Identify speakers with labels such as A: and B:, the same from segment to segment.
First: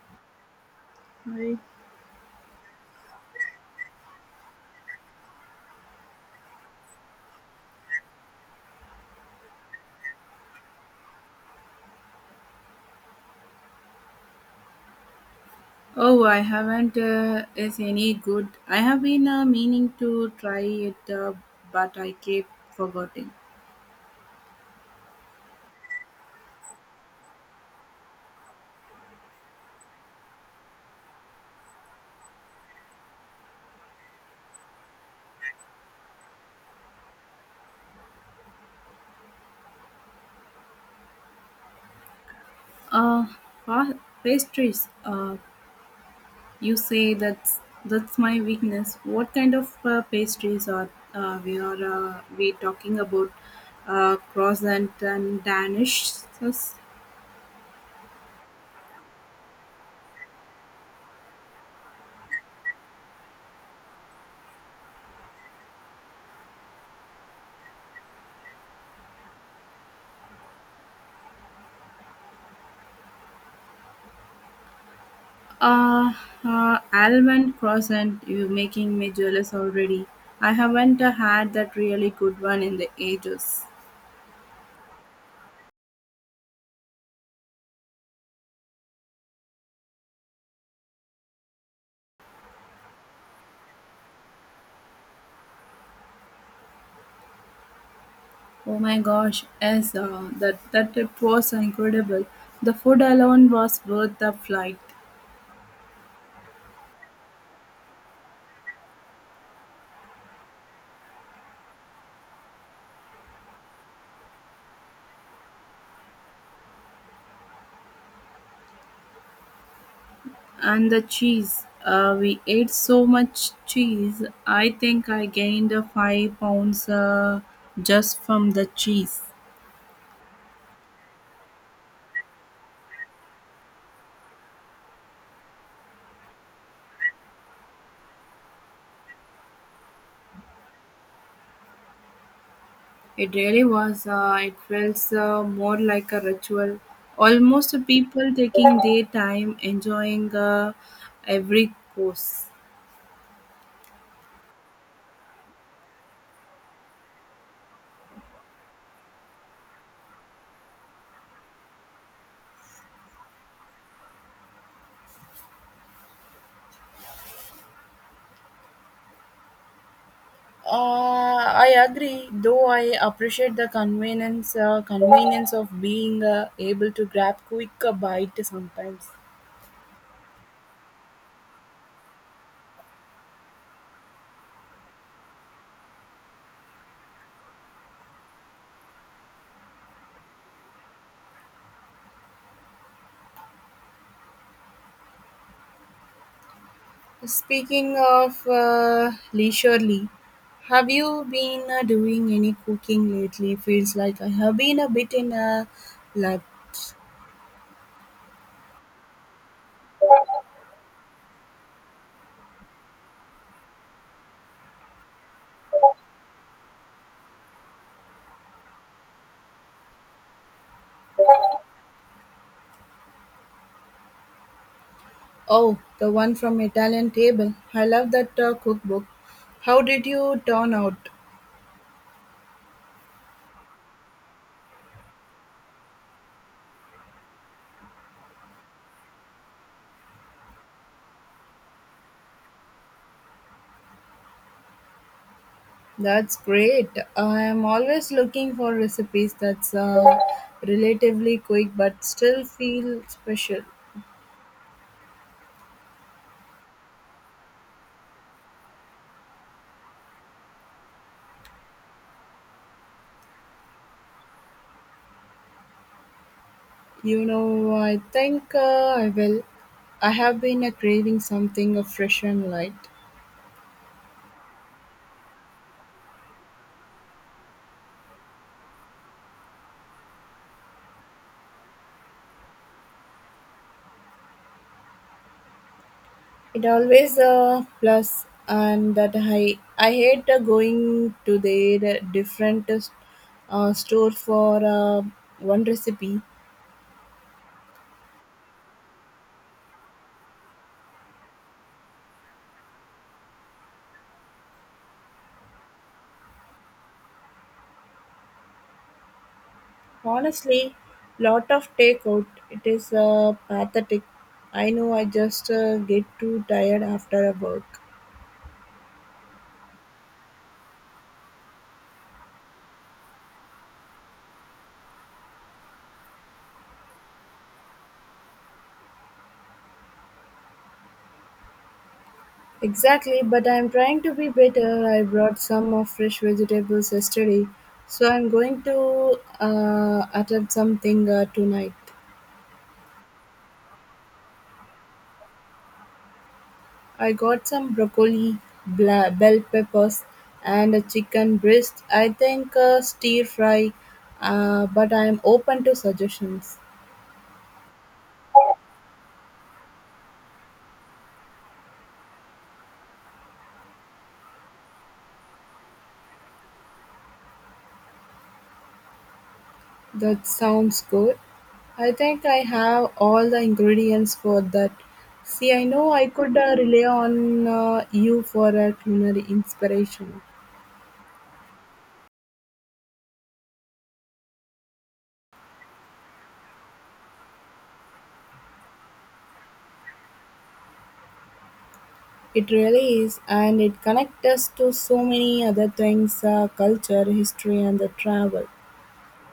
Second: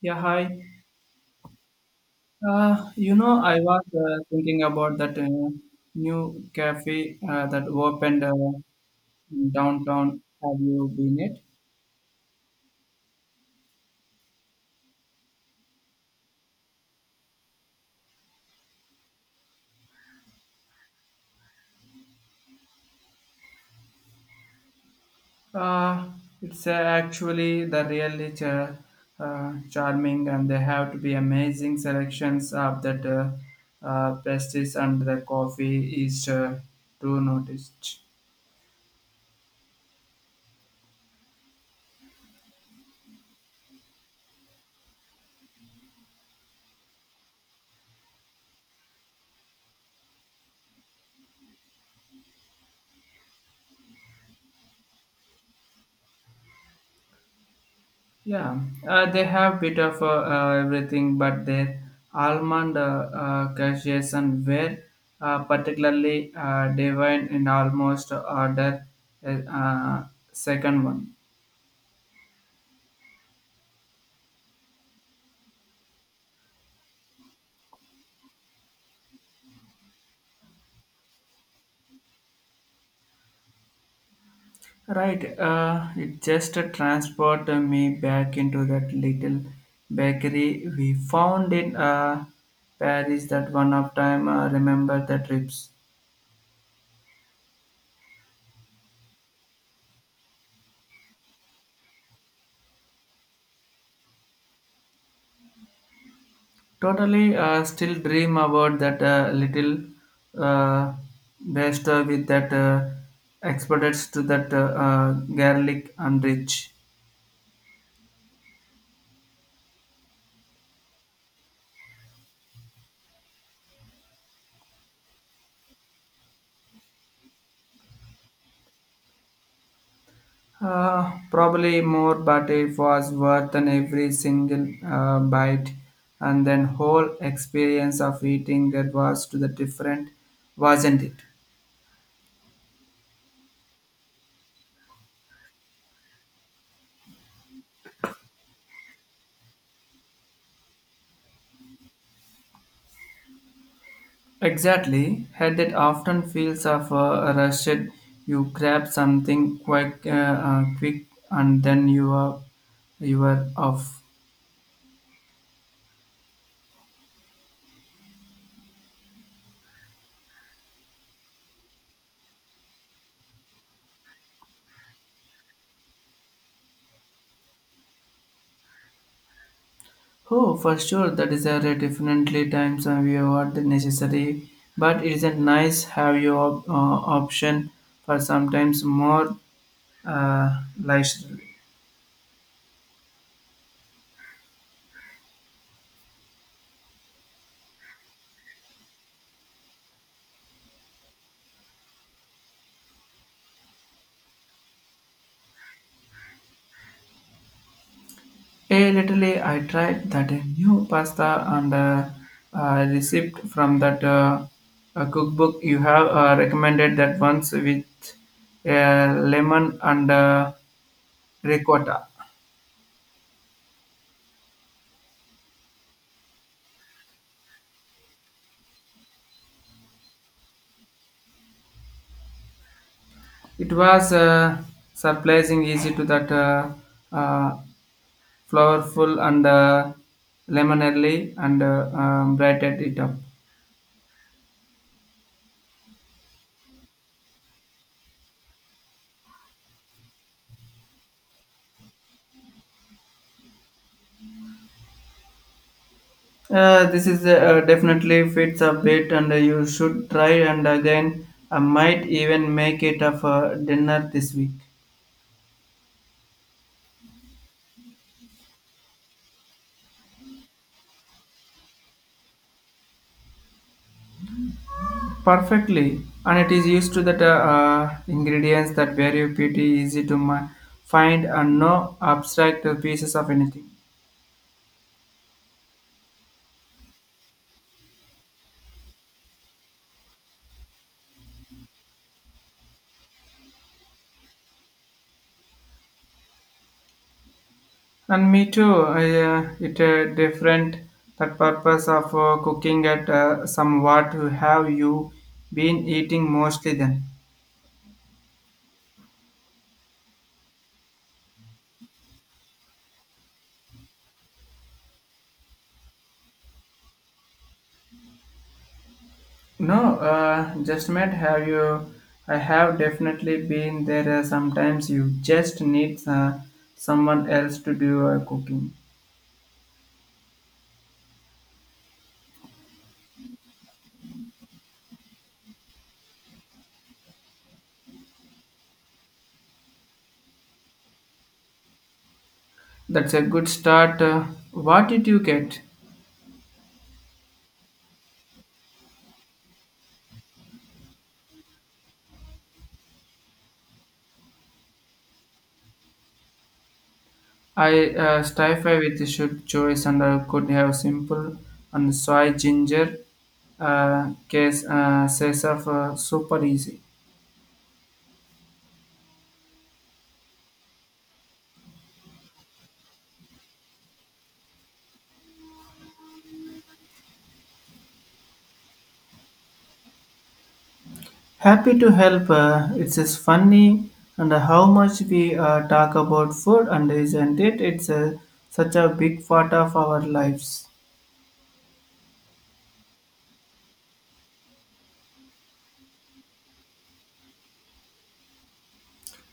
A: Yeah, hi.
B: Right.
A: I was thinking about that new cafe that opened in downtown. Have you been it?
B: Oh, I haven't. Is any good? I have been meaning to try it, but I keep forgetting.
A: Uh, it's actually the really charming, and they have to be amazing selections of that pastries and the coffee is to notice.
B: Uh, pa- pastries. You say that's my weakness. What kind of pastries are we talking about? Croissant and Danish.
A: Yeah, they have bit of everything, but their almond cashews and were particularly divine in almost order uh, uh, second one.
B: Uh, Almond croissant. You're making me jealous already. I haven't had that really good one in the ages.
A: Right, it just transport me back into that little bakery we found in Paris that one of time. Remember the trips.
B: Oh my gosh, yes, that trip was so incredible. The food alone was worth the flight.
A: Totally, still dream about that little uh, baster with that experts to that garlic and rich.
B: And the cheese. We ate so much cheese. I think I gained 5 pounds just from the cheese.
A: Probably more, but it was worth than every single bite, and then whole experience of eating that was to the different, wasn't it?
B: It really was. It felt more like a ritual. Almost people taking their time enjoying every course.
A: Exactly. Head that often feels of a rushed. You grab something quick, quick, and then you are off.
B: I agree, though I appreciate the convenience of being able to grab quick bite sometimes.
A: Oh, for sure, that is a definitely times when we are the necessary. But it isn't nice have your option for sometimes more lifestyle.
B: Speaking of leisurely, have you been doing any cooking lately? Feels like I have been a bit in a like.
A: A little, I tried that new pasta and recipe from that cookbook you have recommended that once with lemon and ricotta.
B: Oh, the one from Italian table. I love that cookbook. How did you turn out?
A: It was surprising easy to that uh, flowerful and lemonade and brightened it up.
B: That's great. I'm always looking for recipes that's relatively quick but still feel special.
A: This is definitely fits a bit, and you should try. And again, I might even make it a dinner this week.
B: You know, I think I will. I have been craving something fresh and light.
A: Perfectly, and it is used to that ingredients that vary pretty easy to find and no abstract pieces of anything.
B: It always plus and that I hate going to their different store for one recipe.
A: And me too. I, it different that purpose of cooking at somewhat. Have you been eating mostly then?
B: Honestly, lot of takeout. It is pathetic. I know I just get too tired after a work.
A: No, just met. Have you? I have definitely been there. Sometimes you just need someone else to do cooking.
B: Exactly, but I'm trying to be better. I brought some of fresh vegetables yesterday, so I'm going to attempt something tonight.
A: That's a good start. What did you get?
B: I got some broccoli, bell peppers, and a chicken breast. I think stir fry, but I'm open to suggestions.
A: I stifle with the shoot choice and I could have simple and soy ginger case says of super easy.
B: That sounds good. I think I have all the ingredients for that. See, I know I could rely on you for a culinary inspiration.
A: Happy to help. It's just funny and how much we talk about food, and isn't it? It's a, such a big part of our lives.
B: It really is, and it connects us to so many other things: culture, history, and the travel.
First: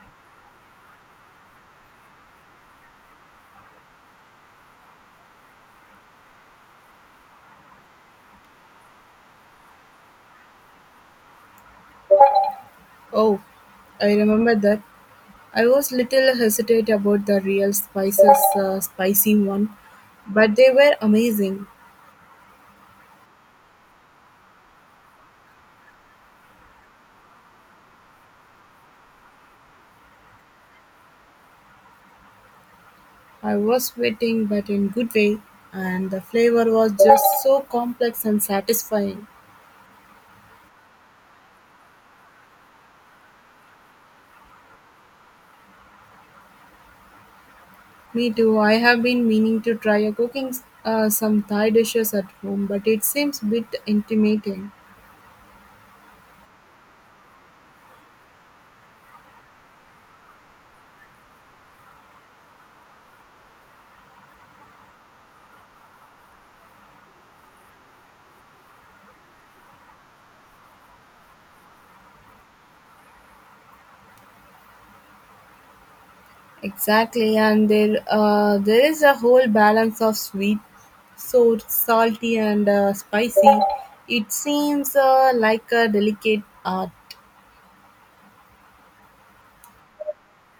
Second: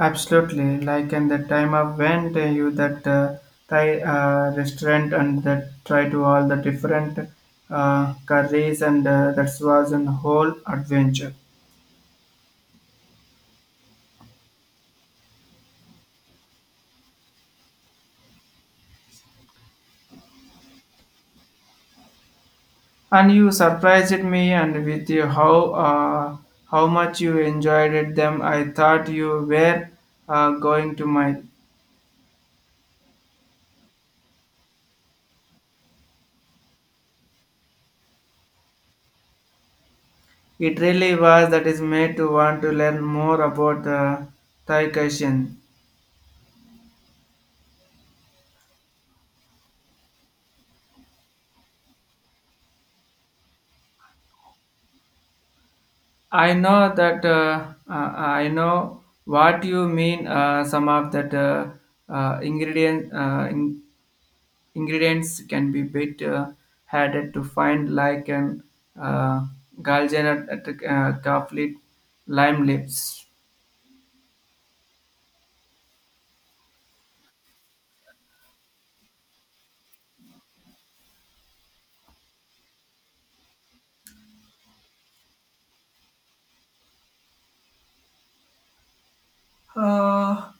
A: Absolutely. Like in the time I went, you that Thai restaurant and that try to all the different curries, and that was a whole adventure.
B: Oh, I remember that. I was little hesitant about the real spices, spicy one, but they were amazing.
A: And you surprised me and with you how much you enjoyed it them. I thought you were going to my
B: I was sweating, but in good way, and the flavor was just so complex and satisfying.
A: It really was that is made to want to learn more about Thai cuisine.
B: Me too. I have been meaning to try a cooking, some Thai dishes at home, but it seems a bit intimidating.
A: I know that uh, I know what you mean. Some of that uh, ingredient uh, in, ingredients can be bit harder to find, like an uh, galgena coffee, lime lips.
B: Exactly, and there is a whole balance of sweet, so salty and spicy. It seems like a delicate art.
A: Uh,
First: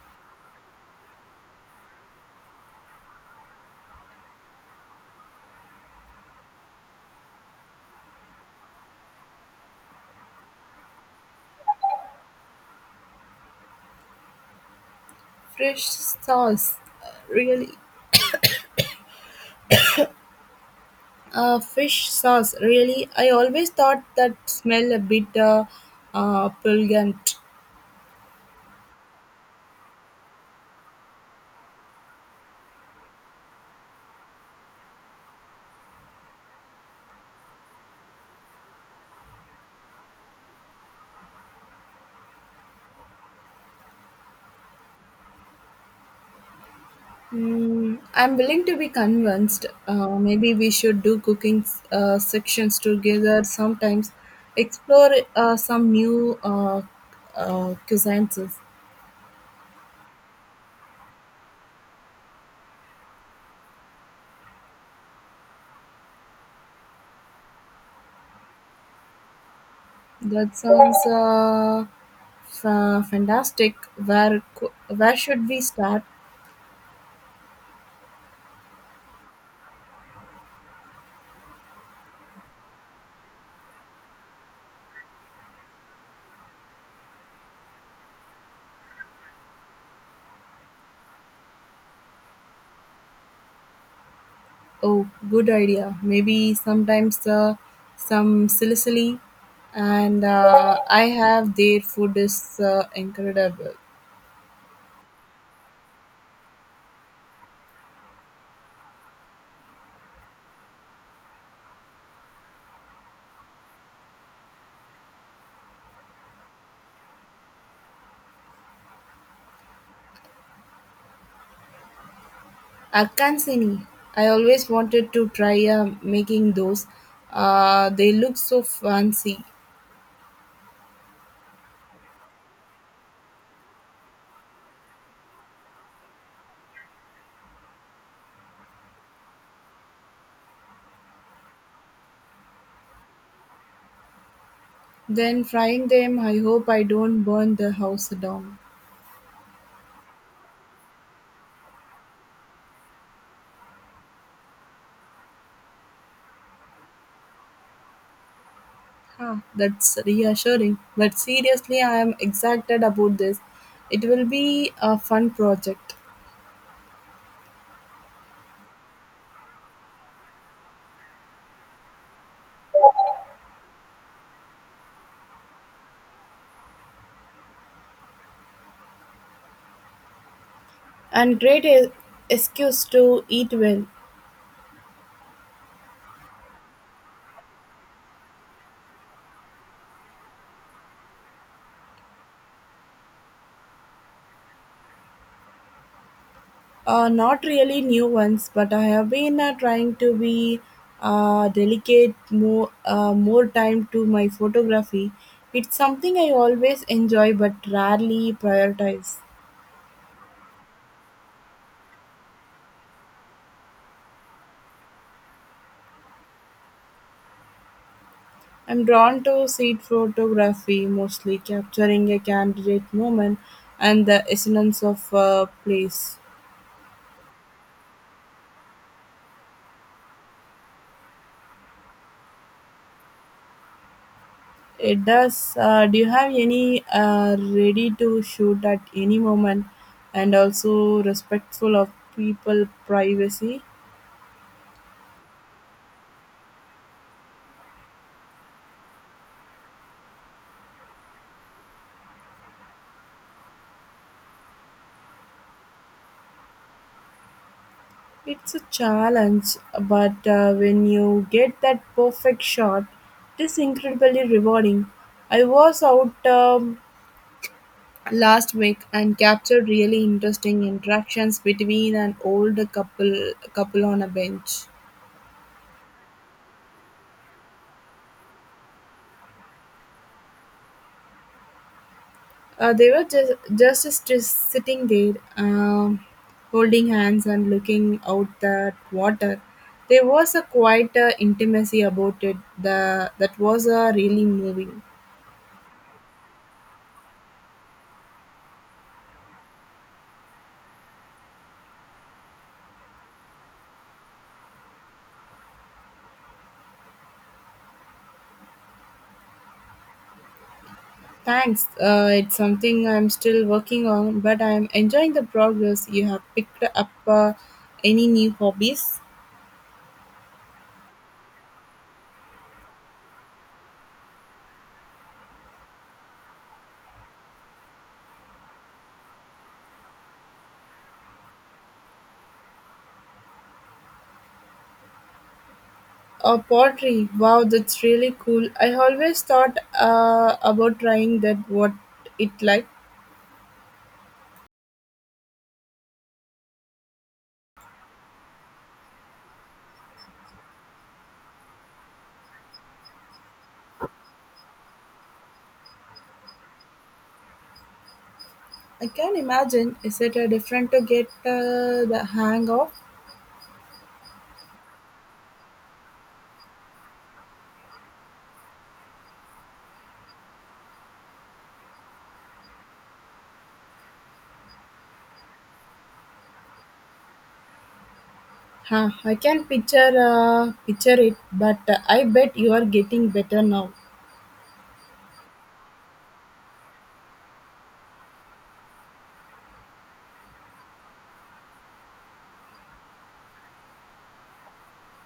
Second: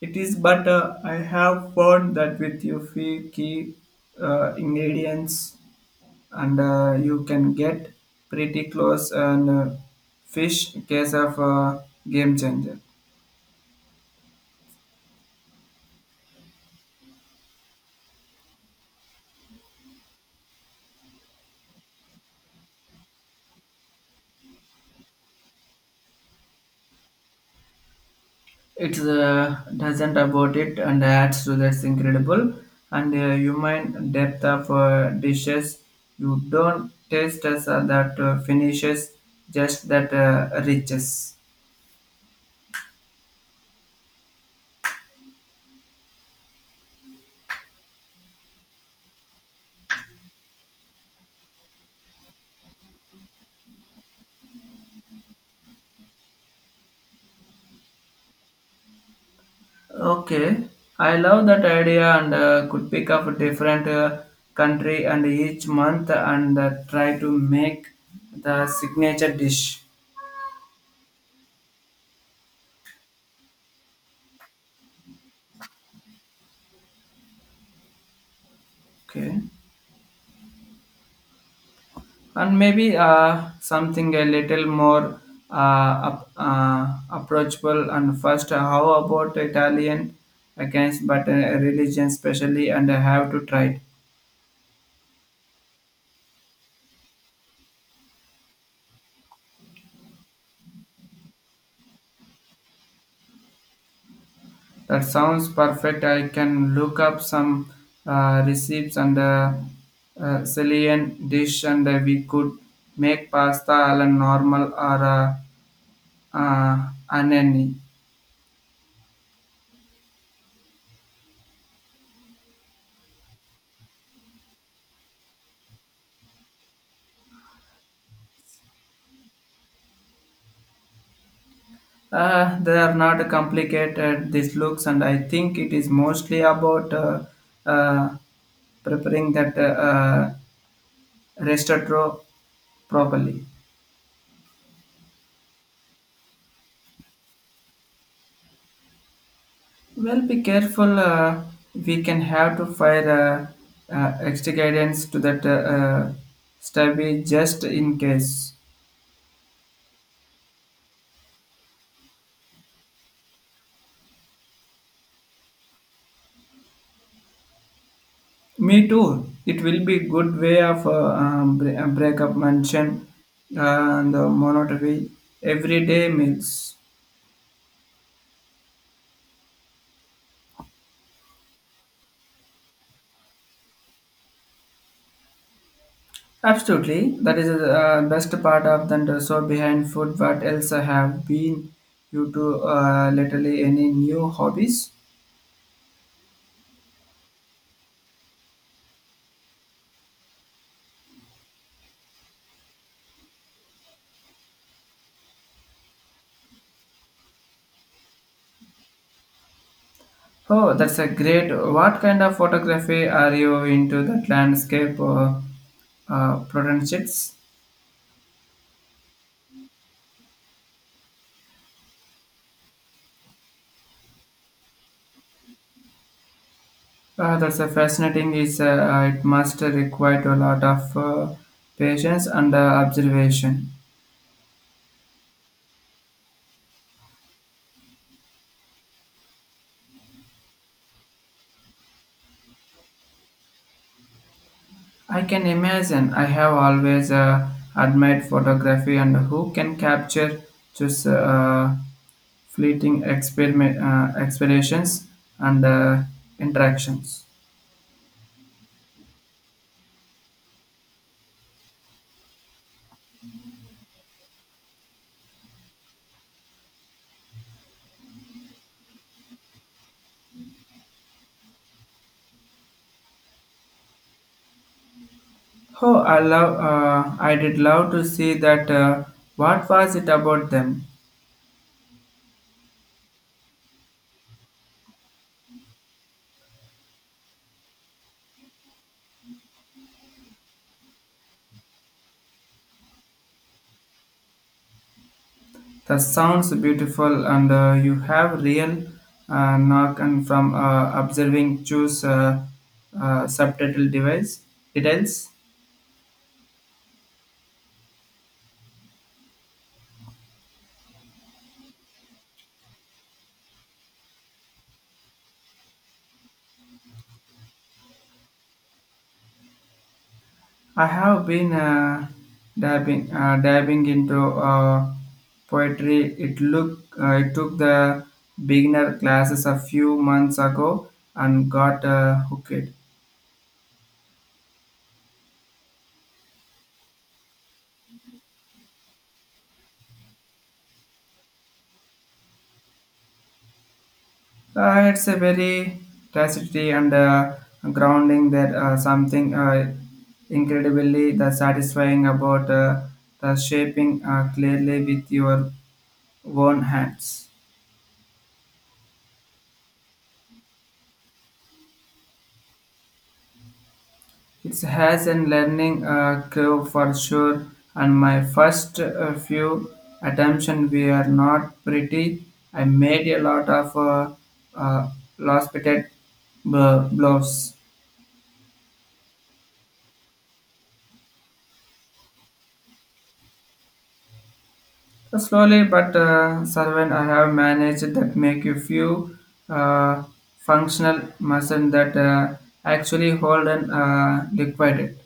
A: it is, but I have found that with you few key ingredients and you can get pretty close and fish case of game changer
B: Fresh sauce, really Fish sauce, really? I always thought that smell a bit pungent.
A: it's doesn't about it and adds to that's incredible and human depth of dishes you don't taste as that finishes just that riches
B: Mm, I'm willing to be convinced. Maybe we should do cooking sections together sometimes. Explore some new cuisines.
A: okay I love that idea and could pick up a different country and each month and try to make the signature dish.
B: That sounds fantastic. Where should we start?
A: Okay. And maybe something a little more approachable. And first, how about Italian against but religion, especially, and I have to try it.
B: Oh, good idea. Maybe sometimes some Sicily and I have their food is incredible.
A: That sounds perfect. I can look up some recipes and Sicilian dish, and we could make pasta a la normal or uh, anani.
B: Alcancini. I always wanted to try making those. They look so fancy.
A: They are not complicated, these looks, and I think it is mostly about uh, preparing that restaurant properly.
B: Then frying them, I hope I don't burn the house down.
A: Well, be careful. We can have to fire extra guidance to that stubby just in case.
B: Huh, that's reassuring. But seriously, I am excited about this. It will be a fun project
A: Me too. It will be good way of break up mansion uh, and the monotony everyday meals.
B: and great excuse to eat well.
A: Absolutely, that is the best part of the so behind food. What else have been you to literally any new hobbies?
B: Not really new ones, but I have been trying to be uh, delicate more time to my photography. It's something I always enjoy, but rarely prioritize.
A: Oh, that's a great. What kind of photography are you into? That landscape or portraits?
B: I'm drawn to street photography, mostly capturing a candidate moment and the essence of a place.
A: That's a fascinating. Is it must require a lot of patience and observation.
B: It does. Do you have any ready to shoot at any moment, and also respectful of people privacy?
A: I can imagine. I have always admired photography and who can capture just fleeting expeditions and interactions.
B: It's a challenge, but when you get that perfect shot, it is incredibly rewarding. I was out last week and captured really interesting interactions between an older couple on a bench.
A: Oh, I love. I did love to see that. What was it about them?
B: They were just sitting there, holding hands and looking out at water. There was a quite intimacy about it. That was really moving.
A: That sounds beautiful, and you have real knock and from observing choose subtitle device details.
B: Thanks. It's something I'm still working on, but I'm enjoying the progress. You have picked up any new hobbies?
A: I have been diving into poetry. It took the beginner classes a few months ago and got hooked.
B: Pottery. Wow, that's really cool. I always thought about trying that. What it like?
A: It's a very tragedy and grounding that something incredibly the satisfying about the shaping clearly with your own hands.
B: I can imagine. Is it different to get the hang of?
A: It has a learning curve for sure, and my first few attempts were not pretty. I made a lot of uh, lopsided blows.
B: Huh, I can picture it, but I bet you are getting better now.
A: Slowly but servant, I have managed that make a few uh, functional muscle that actually hold and liquidate.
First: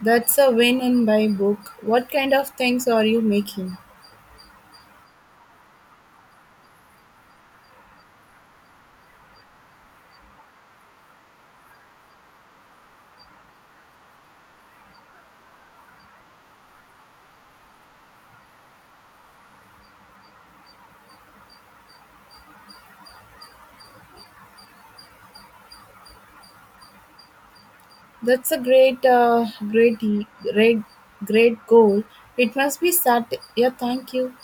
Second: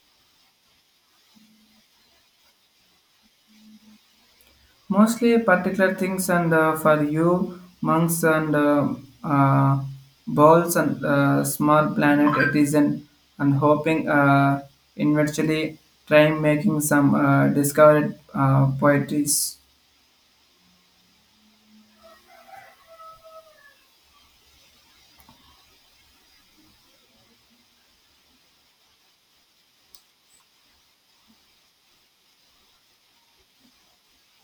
B: That's a win in my book. What kind of things are you making?
A: Mostly particular things and for you, monks and uh, balls and small planet it is an, and hoping eventually trying making some discovered poetries.
B: That's a great, great goal. It must be set. Yeah, thank you.